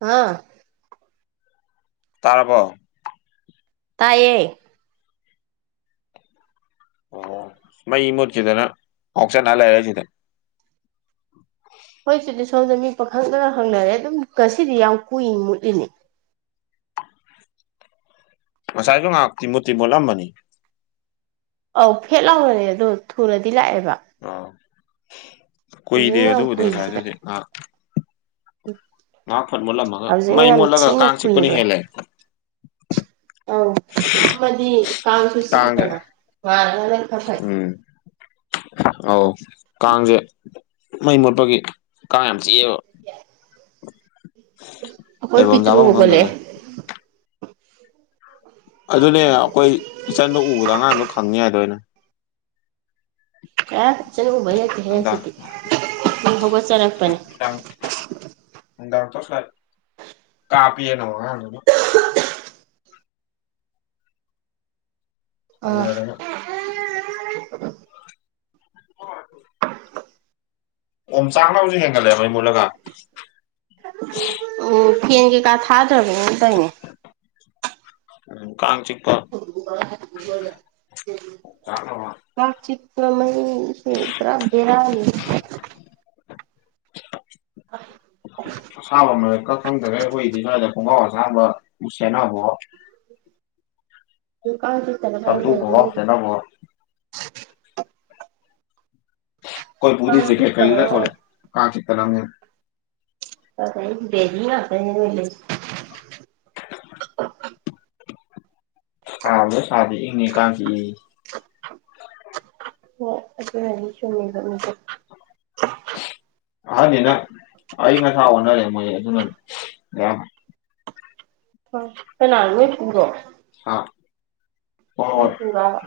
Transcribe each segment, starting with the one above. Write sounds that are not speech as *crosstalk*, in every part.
ꯑ ꯇꯔꯥꯕꯣ ꯇꯥꯏꯌꯦ ꯑꯣ ꯃꯩ ꯃꯨꯠꯈꯤꯗꯅ ꯉꯥꯎꯆꯠꯅꯔ ꯂꯩꯔ ꯁꯤꯗ ꯍꯣꯏꯁꯨꯗꯤ ꯁꯣꯝꯗ ꯃꯤ ꯄꯥꯈꯪꯗꯅ ꯍꯪꯅꯔꯦ ꯑꯗꯨꯝ ꯉꯁꯤꯗꯤ ꯌꯥꯝ ꯀꯨꯏ ꯃꯨꯠꯂꯤꯅꯤ ꯉꯁꯥꯏꯒ ꯉꯍꯥꯛꯇꯤ ꯃꯨꯇꯤ ꯃꯣꯜꯂꯝꯝꯕꯅꯤ꯫ ꯑꯧ ꯐꯦꯠ ꯂꯥꯎꯅꯅꯦ ꯑꯗꯣ ꯊꯨꯅꯗꯤ ꯂꯥꯛꯑꯦꯕ ꯑꯥꯎ ꯀꯨꯏꯗꯦ ꯍꯧꯖꯤꯛꯅ ꯌꯥꯝ ꯑꯗꯨꯕꯨꯗꯤ ꯉꯁꯥꯏ ꯑꯗꯨꯗꯤ ꯑꯥ ꯎꯝ ꯉꯍꯥꯛ ꯐꯠ ꯃꯨꯠꯂꯝꯃꯒ ꯃꯩ ꯃꯨꯠꯂꯒ ꯀꯥꯡ ꯆꯤꯛꯄꯅ ꯀꯨꯏꯔꯦ ꯍꯦꯜꯂꯦ ꯑꯧ ꯃꯝꯃꯗꯤ ꯀꯥꯡꯁꯨ ꯀꯥꯡꯁꯦ ꯁꯤꯛꯏꯗꯅ ꯉꯥꯟꯂ ꯈꯔ ꯐꯩ ꯎꯝ *unintelligible* ꯑꯧ ꯀꯥꯡꯖꯦ ꯃꯩ ꯃꯨꯠꯄꯒꯤ ꯀꯥꯡ ꯌꯥꯝ ꯆꯤꯑꯦꯕ ꯑꯩꯈꯣꯏ ꯂꯩꯕꯝ ꯄꯤꯇ꯭ꯔꯨ ꯆꯥꯕꯝ ꯈꯪꯗꯒꯩ ꯍꯧꯒꯠꯂꯛꯑꯦ ꯑꯗꯨꯅꯦ ꯑꯩꯈꯣꯏ ꯏꯆꯟꯗꯣ ꯎꯕꯗ ꯑꯉꯥꯡꯗꯣ ꯈꯪꯅꯤ ꯍꯥꯏꯗꯣ ꯑꯩꯅ ꯑꯦ ꯀꯤꯠꯆꯟꯒꯨꯝꯕꯒꯤ ꯅꯨꯡꯗꯥꯡ ꯅꯠꯇꯦꯍꯦꯁꯤꯗꯤ ꯗꯨꯝ ꯍꯧꯒꯠꯆꯔꯛꯄꯅꯦ *unintelligible* ꯅꯨꯡꯗꯥꯡ ꯇꯣꯁꯂꯥꯏꯠ ꯀꯥꯞꯄꯦꯅ *unintelligible* ꯑꯥ ꯑꯣꯅꯔꯥ ꯑꯣꯝ ꯆꯥꯛꯅꯕꯨꯁꯨ ꯍꯦꯟꯒꯠꯂꯦ ꯃꯩ ꯃꯨꯂꯒ ꯎꯝ ꯐꯦꯟ ꯀꯩꯀꯥ ꯊꯥꯗ꯭ꯔꯥꯅꯤꯅ ꯇꯧꯋꯤꯅꯦ ꯎꯝ ꯀꯥꯡꯆꯤꯛ ꯆꯥꯛꯅꯕ ꯀꯥꯡ ꯆꯤꯛꯄ ꯃꯩ ꯎꯝ ꯄꯨꯔꯥ ꯕꯦꯔꯥꯅꯤ *unintelligible* *unintelligible* ꯈꯪꯗꯔꯦ ꯑꯩꯈꯣꯏꯗꯤ ꯁꯋꯥꯏꯗ ꯈꯣꯡꯒꯥꯎ ꯑꯁꯥꯡꯕ ꯎ ꯁꯦꯠꯅꯕꯑꯣ *unintelligible* ꯀꯥꯡ ꯆꯤꯛꯇꯅꯕꯅ ꯇꯝꯇꯨ ꯈꯣꯡꯒ꯭ꯔꯥꯎ ꯇꯧꯕꯅꯦ ꯁꯦꯠꯅꯕꯣ ꯈꯣꯏ ꯄꯨꯗꯤ ꯖꯦꯀꯦꯠꯀꯥ ꯂꯤꯠꯂ ꯊꯣꯛꯂꯛꯑꯦ ꯀꯥꯡ ꯆꯤꯛꯇꯅꯝꯅꯦ *unintelligible* ꯕꯦꯕꯤꯅ ꯑꯝꯇꯪ ꯏꯔꯣꯏꯒꯦꯁꯦ *unintelligible* ꯑꯣ ꯑꯗꯨꯅꯗꯤ ꯆꯨꯝꯃꯦꯕ ꯃꯣꯏꯗꯣ ꯑꯍꯟꯅꯤꯅ ꯑꯌꯪ ꯑꯁꯥ ꯑꯣꯟꯅꯔꯦ ꯃꯣꯏꯖꯦ ꯑꯗꯨꯅꯅꯦ ꯑꯌꯥꯝꯕꯅ ꯍꯣꯏ ꯀꯅꯥ ꯅꯣꯏ ꯄꯨꯔꯣ ꯍꯥ ꯍꯣ ꯍꯣ ꯅꯣꯏ ꯄꯨꯔꯕ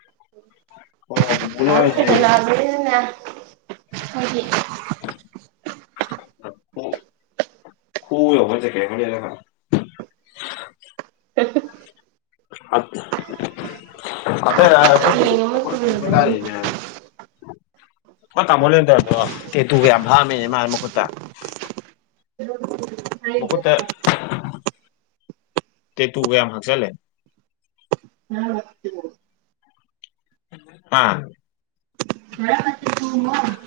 *unintelligible* ꯈꯨꯌꯧꯕ ꯖꯦꯀꯦꯠ ꯑꯃ ꯂꯤꯠꯂꯒ *unintelligible* ꯑꯠ ꯑꯇꯩ ꯍꯥ ꯑꯩꯈꯣꯏ ꯄꯨ ꯆꯦꯡ ꯑꯃ ꯑꯩꯈꯣꯏ ꯄꯨꯒ ꯇꯨꯔꯕꯅꯤ ꯂꯥꯏꯔꯤꯅꯦ ꯃꯥ ꯇꯥꯃꯣ ꯂꯩꯔꯝꯗꯕꯗꯣ ꯇꯦꯇꯨ ꯒ ꯌꯥꯝ ꯈꯛꯑꯝꯃꯦꯅꯦ ꯃꯥ ꯃꯈꯨꯠꯇ *inaudible* ꯃꯈꯨꯠꯇ *unintelligible* ꯇꯦꯇꯨꯒ ꯌꯥꯝ ꯍꯛꯆꯟꯂꯦ *unintelligible* ꯍꯥ *inaudible* *inaudible*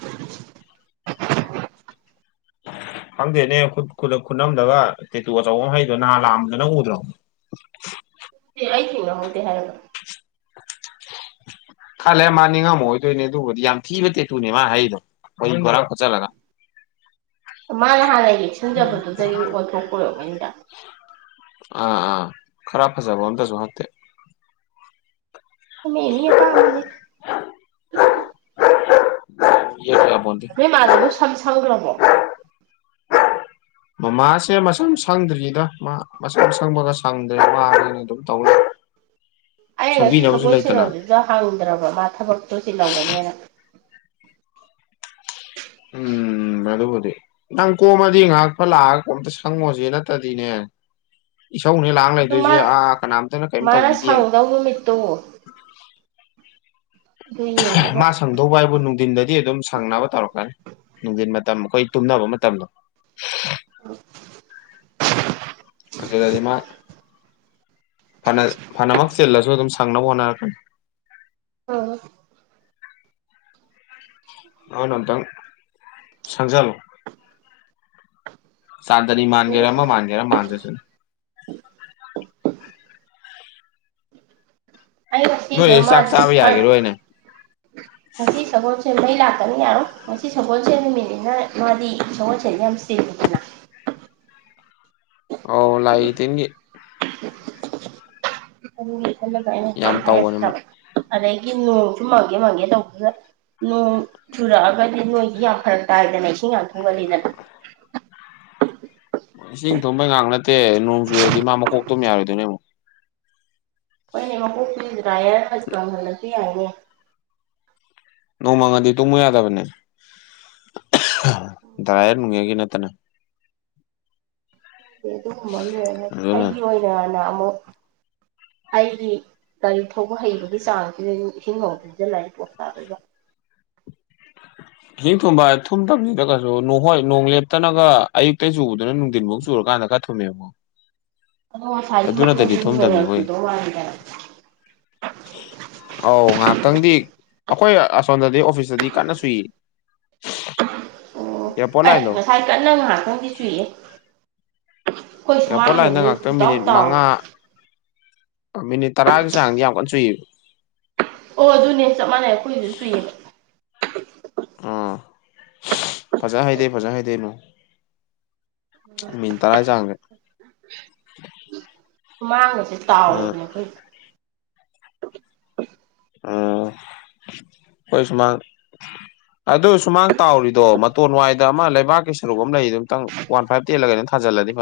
ꯈꯪꯗꯦꯅꯦꯠ *unintelligible* ꯈꯨꯠꯅꯝꯗꯒ ꯇꯦꯇꯨ ꯑꯆꯧꯕ ꯑꯃ ꯍꯛꯏꯗꯣ ꯅꯍꯥꯟ ꯂꯥꯛꯑꯕꯗꯣ ꯅꯪ ꯎꯗ꯭ꯔꯣ ꯑꯩꯊꯦꯡꯅꯍꯧꯗꯦ ꯍꯥꯏꯔꯅ ꯈꯂꯦꯔ ꯃꯥ ꯅꯤꯉꯝꯃ ꯑꯣꯏꯗꯣꯏꯅꯦ ꯑꯗꯨꯕꯨꯗꯤ ꯌꯥꯝ ꯊꯤꯕ ꯇꯦꯇꯨꯅꯦ ꯃꯥ ꯍꯥꯛꯏꯗꯣ ꯑꯩ ꯕꯣꯔꯥ ꯈꯣꯠꯆꯜꯂꯒ ꯃꯥꯅ ꯍꯥꯟꯅ ꯌꯦꯛꯁꯤꯟꯖꯕꯗꯨꯗꯒꯤ ꯑꯣꯟꯊꯣꯛꯄ ꯑꯣꯏꯔꯝꯒꯅꯤꯗ ꯑꯥ ꯑꯥ ꯈꯔꯐꯖꯕ ꯑꯝꯇꯁꯨ ꯍꯛꯇꯦ ꯃꯤꯃꯤ ꯑꯄꯥꯝꯕꯅꯤ ꯌꯣ *inaudible* ꯅꯣꯏ ꯃꯥꯗꯨꯕꯨ ꯁꯝ ꯁꯪꯈ꯭ꯔꯕꯣ ꯃꯃꯥꯁꯦ ꯃꯁꯝ ꯁꯪꯗ꯭ꯔꯤꯗ ꯃꯥ ꯃꯁꯝ ꯁꯪꯕꯒ ꯁꯪꯗ꯭ꯔꯦ ꯃꯥ *inaudible* ꯇꯧꯂꯩ ꯑꯩꯅ ꯉꯁꯤ ꯁꯦꯝꯕꯤꯅꯕꯁꯨ ꯁꯒꯣꯜ ꯂꯩꯇꯅ *inaudible* ꯍꯪꯗ꯭ꯔꯕ ꯃꯥ ꯊꯕꯛꯇꯨ ꯆꯤꯜꯂꯝꯒꯅꯤꯅ ꯎꯝ ꯑꯗꯕꯨꯗꯤ ꯅꯪ ꯀꯣꯝꯃꯗꯤ ꯉꯥꯏꯍꯥꯛꯐꯠ ꯂꯥꯛꯑꯒ ꯀꯣ ꯑꯝꯇ ꯁꯪꯉꯣꯁꯤꯍꯦ ꯅꯠꯇꯗꯤꯅꯦ ꯏꯁꯧꯅꯦ ꯂꯥꯡ ꯑꯗꯣ ꯂꯩꯗꯣꯏꯁꯦ ꯑꯥ ꯀꯅꯥꯝꯇꯅ ꯀꯔꯤꯝ ꯇꯧꯕꯤꯗꯦꯅ *inaudible* ꯇꯨꯝꯃꯨ ꯌꯦꯡꯉꯒ ꯃꯥ ꯁꯪꯗꯧꯕ ꯍꯥꯏꯕꯨ ꯅꯨꯡꯗꯤꯟꯗꯗꯤ ꯑꯗꯨꯝ ꯁꯪꯅꯕ ꯇꯧꯔꯛꯀꯅꯤ ꯅꯨꯡꯗꯤꯟ ꯃꯇꯝ ꯑꯩꯈꯣꯏ ꯇꯨꯝꯅꯕ ꯃꯇꯝꯗꯣ *unintelligible* ꯑꯗꯨꯗꯗꯤ ꯃꯥꯅ ꯐꯅ ꯐꯅꯃꯛ ꯆꯤꯜꯂꯁꯨ ꯑꯗꯨꯝ ꯁꯪꯅꯕ ꯍꯣꯠꯅꯔꯛꯀꯅꯤ ꯑ ꯑꯅꯇꯪ ꯁꯪꯖꯜꯣ ꯆꯥꯟꯗꯅꯤ ꯃꯥꯟꯒꯦꯔ ꯑꯃ ꯃꯥꯟꯒꯦꯔ ꯃꯥꯥꯟꯖꯁꯅꯨ ꯑꯩ ꯅꯣꯏ ꯉꯁꯤꯗꯣ ꯆꯥꯛ ꯃꯥꯗꯤ ꯆꯥꯕ ꯊꯥꯔꯠ ꯌꯥꯒꯤꯔꯣꯏ ꯅꯦ ꯉꯁꯤ ꯁꯒꯣꯜꯁꯦ ꯃꯩ ꯂꯥꯛꯇꯃꯤꯅ ꯉꯁꯤ ꯁꯒꯣꯜꯁꯦ ꯅꯨꯃꯤꯠꯅꯤꯅ ꯃꯥꯗꯤ ꯁꯒꯣꯜꯁꯦꯗꯤ ꯌꯥꯝ *inaudible* ꯑꯣ ꯂꯥꯏꯒꯤ ꯇꯤꯟꯒꯤ ꯑꯗꯨꯒꯤ ꯈꯜꯂꯒ ꯑꯩꯅ ꯌꯥꯝ ꯇꯧꯕꯅꯦ ꯃꯥ ꯍꯥꯏꯔꯛꯇꯕ ꯑꯗꯒꯤ ꯅꯣꯡꯁꯨ ꯃꯥꯡꯒꯦ ꯃꯥꯡꯒꯦ ꯇꯧꯕꯗ ꯅꯣꯡ ꯆꯨꯔꯛꯑꯒꯗꯤ ꯅꯣꯏꯗꯤ ꯌꯥꯝ ꯐꯔꯛ ꯇꯥꯏꯗꯅ ꯏꯁꯤꯡ ꯌꯥꯝ ꯊꯨꯝꯒꯜꯂꯤꯗꯅ ꯏꯁꯤꯡ ꯊꯨꯝꯕꯩ ꯉꯥꯛ ꯅꯠꯇꯦ ꯅꯣꯡ ꯆꯨꯔꯗꯤ ꯃꯥ ꯃꯀꯣꯛ ꯇꯨꯝꯕ ꯌꯥꯔꯣꯏꯗꯣꯏꯅꯦ ꯑꯃꯨꯛ ꯍꯣꯏꯅꯦꯕ ꯃꯀꯣꯛ ꯇꯨꯗꯤ ꯗ꯭ꯌꯥꯔ ꯐꯠ ꯀꯪꯍꯜꯂꯁꯤ ꯌꯥꯏꯅꯦ ꯅꯣꯡꯃꯥꯡꯉꯗꯤ ꯇꯨꯝꯃꯨ ꯌꯥꯗꯕꯅꯦ *unintelligible* ꯗ꯭ꯌꯥꯔ ꯅꯨꯡꯌꯔꯒꯤ ꯅꯠꯇꯅ ꯑꯗꯨꯒꯨꯝꯕ ꯑꯃ ꯂꯩꯔꯝ ꯑꯗꯨꯅꯅꯦ ꯑꯩꯒꯤ ꯑꯣꯏꯅꯅ ꯑꯃꯨꯛ ꯑꯩꯒꯤ ꯒꯥꯔꯤ ꯊꯧꯕ ꯍꯩꯕꯒꯤ ꯆꯥꯡꯁꯤꯅꯖꯨ ꯏꯁꯤꯡ ꯑꯃꯨꯛ ꯐꯨꯖꯤꯜ ꯂꯗꯤ ꯄꯣꯠ ꯇꯥꯗꯣꯏꯕ *unintelligible* ꯏꯁꯤꯡ ꯊꯨꯝꯕꯥ ꯍꯥꯏ ꯊꯨꯝꯇꯃꯤꯗꯀꯩꯁꯨ ꯅꯣꯡ ꯍꯣꯏ ꯅꯣꯡ ꯂꯦꯞꯇꯅꯒ ꯑꯌꯨꯛꯇ ꯆꯨꯕꯗꯨꯅ ꯅꯨꯡꯊꯤꯟꯐꯧ ꯆꯨꯔꯀꯥꯟꯗ ꯀ ꯊꯃꯦꯕꯨ *inaudible* ꯑꯧ ꯉꯍꯥꯛꯇꯪꯗꯤ ꯑꯩꯈꯣꯏ ꯑꯁꯣꯝꯗꯗꯤ ꯑꯣꯐꯤꯁꯇꯗꯤ ꯀꯟꯅ ꯆꯨꯏꯌꯦ ꯑꯣ ꯌꯥꯄꯣꯠ ꯑꯦ ꯂꯥꯏꯗꯣ ꯉꯁꯥꯏ ꯀꯟꯅ ꯉꯥꯏꯍꯥꯛꯇꯪꯗꯤ ꯆꯨꯏꯌꯦ ꯑꯩꯈꯣꯏ ꯑꯦꯌꯥꯔꯄꯣꯔꯠ ꯂꯥꯏꯟꯗ ꯁꯨꯃꯥꯡꯒꯁꯦ ꯉꯥꯛꯇꯪ ꯄꯨꯡ ꯇꯥꯎ ꯃꯤꯅꯤꯠ ꯇꯥꯎꯏ ꯃꯉꯥ ꯃꯤꯅꯤꯠ ꯇꯔꯥꯒꯤ ꯆꯥꯡꯗꯤ ꯌꯥꯝ ꯀꯟꯅ ꯁꯨꯏꯌꯦꯕ ꯑꯣ ꯑꯗꯨꯅꯦ ꯆꯞ ꯃꯥꯟꯅꯩ ꯑꯩꯈꯣꯏꯁꯨ ꯆꯨꯏꯌꯦꯕ ꯑꯥ ꯐꯖ ꯍꯩꯗꯩ ꯐꯖ ꯍꯩꯗꯧ ꯅꯣꯡ ꯃꯤꯅꯠ ꯇꯔꯥ ꯆꯥꯡꯖꯦ ꯁꯨꯃꯥꯡꯒꯖꯦ ꯑꯥ ꯇꯥꯎꯔꯤꯕꯅꯦ ꯑꯩꯈꯣꯏꯗꯤ ꯑꯣ ꯑꯩꯈꫭꯏ ꯁꯨꯃꯡ ꯑꯗꯨ ꯁꯨꯃꯥꯡ ꯇꯥꯎꯔꯤꯗꯣ ꯃꯇꯣꯟ ꯋꯥꯏꯗ ꯑꯃ ꯂꯩꯕꯥꯛꯀꯤ ꯁꯔꯨꯛ ꯑꯃ ꯂꯩꯔꯤꯗꯨꯝꯇꯪ ꯋꯥꯟ ꯐꯥꯏꯚ ꯇꯦꯜꯂ ꯀꯩꯅꯣ ꯊꯥꯖꯜꯂꯗꯤ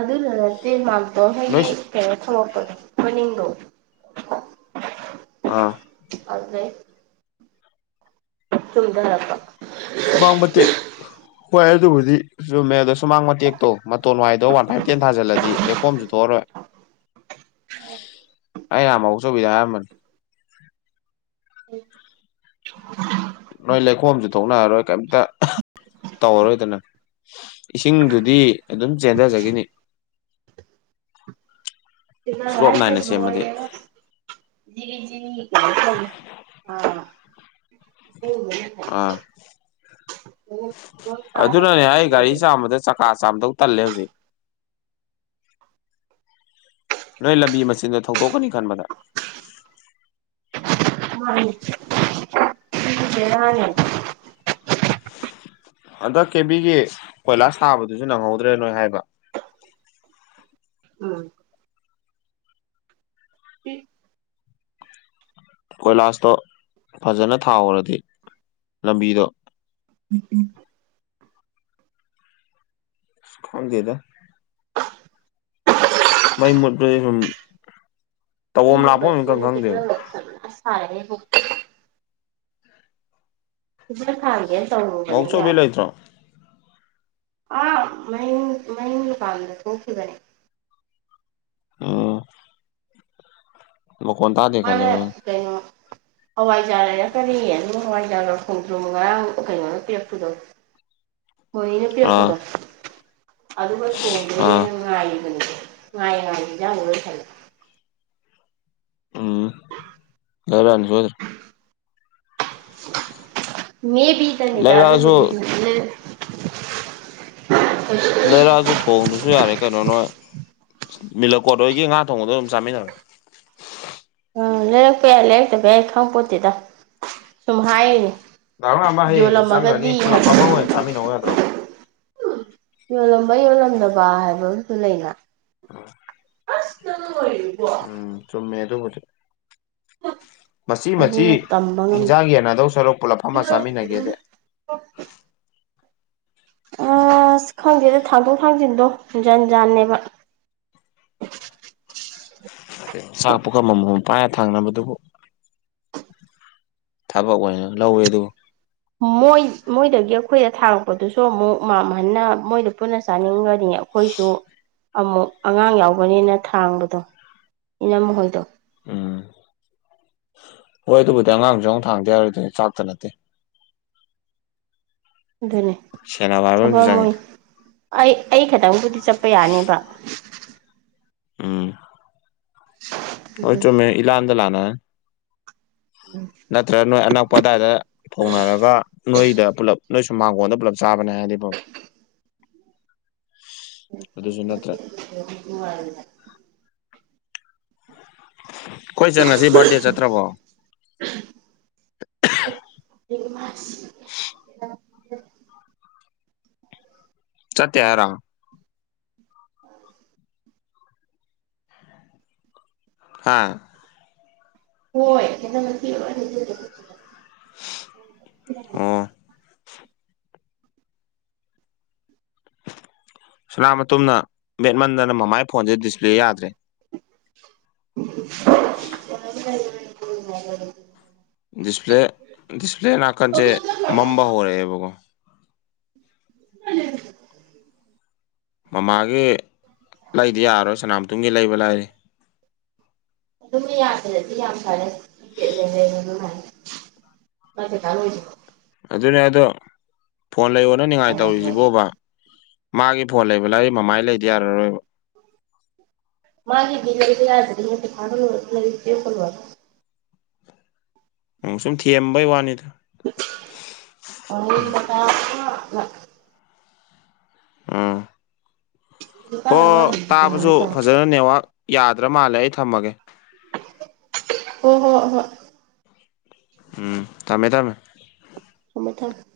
ꯑꯗꯨꯗꯥ ꯅꯠꯇꯦ ꯃꯥꯝꯇꯣꯜ ꯅꯣꯏ ꯍꯣꯏꯒꯤ ꯀꯩꯅꯣ ꯊꯪꯃꯛꯄꯗꯣ ꯃꯅꯤꯡꯗꯣ ꯑꯥ ꯑꯗꯨꯗꯩꯩ ꯆꯨꯝꯗꯥꯔꯛꯄ ꯁꯨꯃꯥꯡ ꯃꯇꯦꯛ ꯍꯣꯏ ꯑꯗꯨꯕꯨꯗꯤ ꯆꯨꯝꯃꯦ ꯑꯗꯣ ꯁꯨꯃꯥꯡ ꯃꯇꯦꯛ ꯇꯣ ꯃꯇꯣꯟ ꯋꯥꯏꯗꯣ ꯋꯥꯟ ꯐꯥꯏꯚ ꯇꯦꯟ ꯊꯥꯖꯤꯜꯂꯗꯤ ꯂꯩꯈꯣꯝꯖꯨ ꯊꯣꯛ ꯑꯔꯣꯏ ꯑꯩ ꯉꯍꯟ ꯃꯕꯣꯛꯆꯧꯕꯤꯗꯥ ꯍꯥꯏꯔꯝꯕꯅꯤ *unintelligible* ꯅꯣꯏ ꯂꯩꯈꯣꯝꯖꯨ ꯊꯣꯛꯅꯔꯔꯣꯏ ꯀꯩꯝꯇ ꯇꯧꯔꯔꯣꯏꯗꯅ ꯏꯁꯤꯡꯗꯨꯗꯤ ꯑꯗꯨꯝ ꯆꯦꯟꯊꯖꯒꯤꯅꯤ ꯆꯦꯟꯗꯕ ꯍꯥꯏꯖꯦ ꯂꯣꯏꯔꯦꯗꯥ *unintelligible* ꯑꯥ ꯐꯤꯕꯝ ꯇꯥꯔꯕ ꯑꯗꯨꯅꯅꯦ ꯑꯗꯨ ꯑꯩ ꯒꯥꯔꯤ ꯑꯣꯏꯔꯦꯕ ꯆꯥꯝꯕꯗ ꯆꯛ ꯀꯥ ꯆꯥꯝꯗꯧ ꯇꯜꯂꯦ ꯍꯧꯖꯤꯛ ꯅꯣꯏ ꯂꯝꯕꯤ ꯃꯆꯤꯟꯗꯣ ꯊꯧꯗꯣꯛꯀꯅꯤ ꯈꯟꯕꯗ ꯃꯟꯅꯦ ꯑꯗꯨꯖꯨ ꯕꯦꯔꯥꯅꯦ ꯍꯟꯗꯛ ꯀꯦꯕꯤꯒꯤ ꯀꯣꯏꯂꯥꯁ ꯁꯥꯕꯗꯨꯖꯨ ꯅꯪꯍꯧꯗ꯭ꯔꯦ ꯅꯣꯏ ꯍꯥꯏꯕ ꯎꯝ ꯑꯦ ꯀꯣꯏꯂꯥꯁꯇꯣ ꯐꯖꯅ ꯊꯥꯎꯍꯧꯔꯗꯤ ꯂꯝꯕꯤꯗꯣ ꯎꯝ ꯈꯪꯗꯦꯗ ꯃꯩ ꯃꯨꯠꯄꯥꯖꯦ ꯁꯨꯝ ꯃꯩ ꯇꯧꯐꯝ ꯂꯥꯛꯐꯝ ꯑꯃ ꯃꯨꯠꯄꯥꯖꯤꯗ ꯏꯈꯪ ꯈꯪꯗꯦꯕ ꯀꯦꯟꯗꯜꯒꯥꯖꯦ ꯁꯥꯕꯅꯠ ꯁꯥꯏꯍꯦ ꯏꯕꯣ ꯀꯦꯟꯗꯜ ꯊꯟꯒꯦ ꯇꯧꯔꯨꯕꯅꯦ ꯃꯧꯆꯧꯕꯤ ꯌꯥꯗꯦ ꯂꯩꯇ꯭ꯔꯣ ꯑꯥ ꯃꯌꯨꯝ ꯃꯌꯨꯝꯒꯤ ꯃꯄꯥꯟꯗꯥ ꯊꯣꯛꯈꯤꯕꯅꯦ ꯑꯣ ꯃꯈꯣꯟ ꯇꯥꯗꯦ ꯃꯥꯅ ꯈꯜꯂꯦꯕ ꯀꯩꯅꯣ ꯍꯋꯥꯏꯖꯥꯔ ꯂꯩꯔꯛꯀꯅꯤꯌꯦ ꯅꯨꯡ ꯍꯋꯥꯏꯖꯥꯔ ꯂꯣꯟꯊꯣꯛꯇꯔꯣ ꯉꯔꯥꯡ ꯀꯩꯅꯣꯅꯥ ꯄꯤꯔꯛꯄꯗꯣ *inaudible* ꯊꯣꯏꯅꯥ ꯑꯥ ꯄꯤꯔꯛꯄꯗꯣ ꯑꯗꯨꯒ ꯑꯥ ꯊꯣꯡꯗꯣꯏꯅꯦꯅ ꯉꯥꯏꯔꯤꯕꯅꯦ ꯉꯥꯏ ꯉꯥꯏ ꯍꯤꯟꯖꯡꯐꯥꯎ ꯂꯣꯏꯁꯤꯟꯂꯛ ꯑꯦ ꯎꯝ ꯂꯩꯔꯛ ꯑꯅꯤ ꯁꯣꯏꯗ꯭ꯔꯦ ꯃꯦ ꯕꯤ ꯗꯥꯅꯤꯗ ꯂꯩꯔꯛꯑꯁꯨ ꯑꯗꯨꯕꯨꯗꯤ *unintelligible* ꯂꯩꯔꯛ ꯑꯖꯨ ꯊꯣꯡꯗ꯭ꯔꯖꯨ ꯌꯥꯔꯦ ꯀꯩꯅꯣ ꯅꯣꯏ ꯅꯤꯜꯂꯀꯣꯠ ꯍꯣꯏꯒꯤ ꯉꯥ ꯊꯣꯡꯕꯗꯣ ꯑꯗꯨꯝ ꯆꯥꯃꯤꯟꯅꯔꯣ ꯑꯥ ꯂꯩꯔꯛꯄ ꯌꯥꯏ ꯂꯩꯔꯛꯇꯕ ꯌꯥꯏ ꯈꯪꯄꯣꯠꯇꯦꯗ ꯁꯨꯝ ꯍꯥꯏꯔꯤꯅꯤ ꯗꯥ ꯂꯝꯉꯥꯟꯕ ꯍꯌꯦꯡꯖꯨ ꯌꯣꯜꯂꯝꯃꯒꯗꯤ ꯆꯪꯈꯒꯔꯅꯤ ꯄꯨꯂꯞ ꯐꯝꯃꯥ ꯍꯥꯏꯕ ꯑꯣꯏꯅ ꯆꯥꯃꯤꯟꯅꯧ ꯌꯥꯗ꯭ꯔꯣ ꯌꯣꯜꯂꯝꯕ ꯌꯣꯜꯂꯝꯗꯕ ꯍꯥꯏꯕ ꯑꯝꯖꯨ ꯂꯩꯅ ꯑꯣ ꯑꯁ ꯆꯠꯂꯣ ꯂꯣꯏꯔꯦ ꯢꯕꯣ ꯎꯝ ꯆꯨꯝꯃꯦ ꯑꯗꯨꯕꯨꯗꯤ ꯃꯆꯤ ꯃꯆꯤ ꯑꯗꯨꯅ ꯇꯝꯕ ꯉꯝꯗꯦ ꯍꯤꯟꯖꯥꯡ ꯌꯦꯟꯅꯗꯧ ꯁꯔꯨꯛ ꯄꯨꯂꯞ ꯐꯝꯃ ꯆꯥꯃꯤꯟꯅꯒꯦꯗꯦ *unintelligible* ꯑꯁ ꯈꯪꯗꯦꯗ ꯊꯥꯡꯗꯣꯛ ꯊꯥꯡꯖꯤꯟꯗꯣ ꯖꯟ ꯖꯥꯟꯅꯦꯕ ꯆꯥꯛ ꯄꯨꯈꯝ ꯑꯃꯝ ꯃꯝ ꯄꯥꯏꯔ ꯊꯥꯡꯅꯕꯗꯨꯕꯨ ꯊꯕꯛ ꯑꯣꯏꯅ ꯂꯧꯋꯤ ꯑꯗꯨ ꯃꯣꯏ ꯃꯣꯏꯗꯒꯤ ꯑꯩꯈꯣꯏꯗ ꯊꯥꯡꯉꯛꯄꯗꯨꯁꯨ ꯑꯃꯨꯛ ꯃꯝꯍꯟꯅ ꯃꯣꯏꯗ ꯄꯨꯟꯅ ꯆꯥꯅꯤꯡꯒꯅꯤ ꯑꯩꯈꯣꯏꯁꯨ ꯑꯃꯨꯛ ꯑꯉꯥꯡ ꯌꯥꯎꯕꯅꯦꯅ ꯊꯥꯡꯕꯗꯣ ꯏꯅꯝꯃ ꯍꯣꯏꯗꯣ ꯎꯝ ꯍꯣꯏ ꯑꯗꯨꯕꯨꯗꯤ ꯑꯉꯥꯡꯁꯨ ꯌꯥꯎꯅ ꯊꯥꯡꯗ ꯌꯥꯔꯣꯏꯗꯨꯗꯤ ꯆꯥꯛꯇ ꯅꯠꯇꯦ ꯑꯗꯨꯅꯤ ꯁꯦꯟꯅꯕ ꯍꯥꯏꯕ ꯑꯃꯖꯨ ꯆꯪꯉꯤ ꯑꯩ ꯑꯩ ꯈꯇꯪꯕꯨꯗꯤ ꯆꯠꯄ ꯌꯥꯅꯤꯕ ꯎꯝ ꯍꯣꯏ ꯆꯨꯝꯃꯦ ꯏꯂꯥꯟꯗ ꯂꯥꯟꯂꯦ ꯅꯠꯇ꯭ꯔꯒ ꯅꯣꯏ ꯑꯅꯛꯄ ꯑꯗꯥꯏꯗ ꯊꯣꯡꯅꯔꯒ ꯅꯣꯏꯗ ꯄꯨꯂꯞ ꯅꯣꯏ ꯁꯨ ꯃꯥꯡꯒꯣꯟꯗ ꯄꯨꯂꯞ ꯆꯥꯕꯅꯦ ꯍꯥꯏꯔꯗꯤ ꯐꯥꯕ ꯑꯗꯨꯁꯨ ꯅꯠꯇ꯭ꯔꯦ *inaudible* *unintelligible* ꯑꯈꯣꯏ ꯆꯟ ꯉꯁꯤ ꯕꯥꯔꯗꯦ ꯆꯠꯇ꯭ꯔꯕꯣ *inaudible* ꯆꯠꯇꯦ ꯍꯥꯏꯔꯣ *inaudible* ꯍꯥ ꯍꯣꯏ ꯀꯦꯟꯗꯜ ꯃꯊꯤꯒ ꯂꯣꯏ ꯍꯧꯖꯤꯟꯂꯦ ꯈꯨꯠ ꯑꯣ ꯁꯅꯥꯃꯇꯨꯝꯅ ꯃꯦꯠꯃꯟꯗꯅ ꯃꯃꯥꯏ ꯐꯣꯟꯁꯦ ꯗꯤꯁꯄ꯭ꯂꯦ ꯌꯥꯗ꯭ꯔꯦ *inaudible* *inaudible* ꯗꯤꯁꯄ꯭ꯂꯦ ꯗꯤꯁꯄ꯭ꯂꯦ ꯅꯥꯀꯟꯁꯦ ꯃꯝꯕ ꯍꯧꯔꯛꯑꯦꯕꯀꯣ *inaudible* ꯃꯃꯥꯒꯤ ꯂꯩꯗ ꯌꯥꯔꯣꯏ ꯁꯅꯥꯃꯇꯨꯝꯒꯤ ꯂꯩꯕ ꯂꯥꯏꯔꯤ ꯑꯗꯨꯝ ꯌꯥꯗ꯭ꯔꯗꯤ ꯌꯥꯝ ꯐꯥꯔꯦ ꯀꯤꯄꯦꯠꯅ ꯍꯦꯟꯅ ꯅꯨꯡꯉꯥꯏ ꯃꯥ ꯄꯩꯈꯥ ꯂꯣꯏꯗ꯭ꯔꯤꯕꯧ ꯑꯗꯨꯅꯦ ꯑꯗꯣ ꯐꯣꯟ ꯂꯩꯌꯣꯅ ꯅꯤꯡꯉꯥꯏ ꯇꯧꯔꯤꯁꯤꯕꯣꯕ ꯃꯥꯒꯤ ꯐꯣꯟ ꯂꯩꯕ ꯂꯥꯏꯔꯤ ꯃꯃꯥꯏ ꯂꯩꯗ ꯌꯥꯔꯔꯣꯏꯕ ꯃꯥꯒꯤꯗꯤ ꯂꯩꯕ ꯌꯥꯗꯔꯤꯍꯦ ꯄꯩꯈꯥꯒ ꯂꯣꯏꯔ ꯂꯩꯌꯣ ꯇꯨꯋꯦꯜꯀ ꯂꯣꯏꯔꯒ ꯎꯝ ꯁꯨꯝ ꯊꯦꯝꯕꯩ ꯋꯥꯅꯤꯗ *inaudible* ꯎꯝ ꯍꯧꯖꯤꯛꯀꯥꯟ ꯍꯣ ꯑꯉꯥꯡꯁꯤꯡꯁꯦ ꯇꯥꯕꯁꯨ ꯀꯃꯥꯏꯅ ꯇꯧꯋꯤ ꯐꯖꯅ ꯅꯦꯠꯋꯥꯛ ꯌꯥꯗ꯭ꯔꯥ ꯃꯥꯜꯂꯦ ꯑꯩ ꯊꯝꯃꯒꯦ ꯍꯣ ꯍꯣ ꯍꯣꯏ ꯎꯝ ꯊꯝꯃꯦ ꯊꯝꯃꯦ *unintelligible*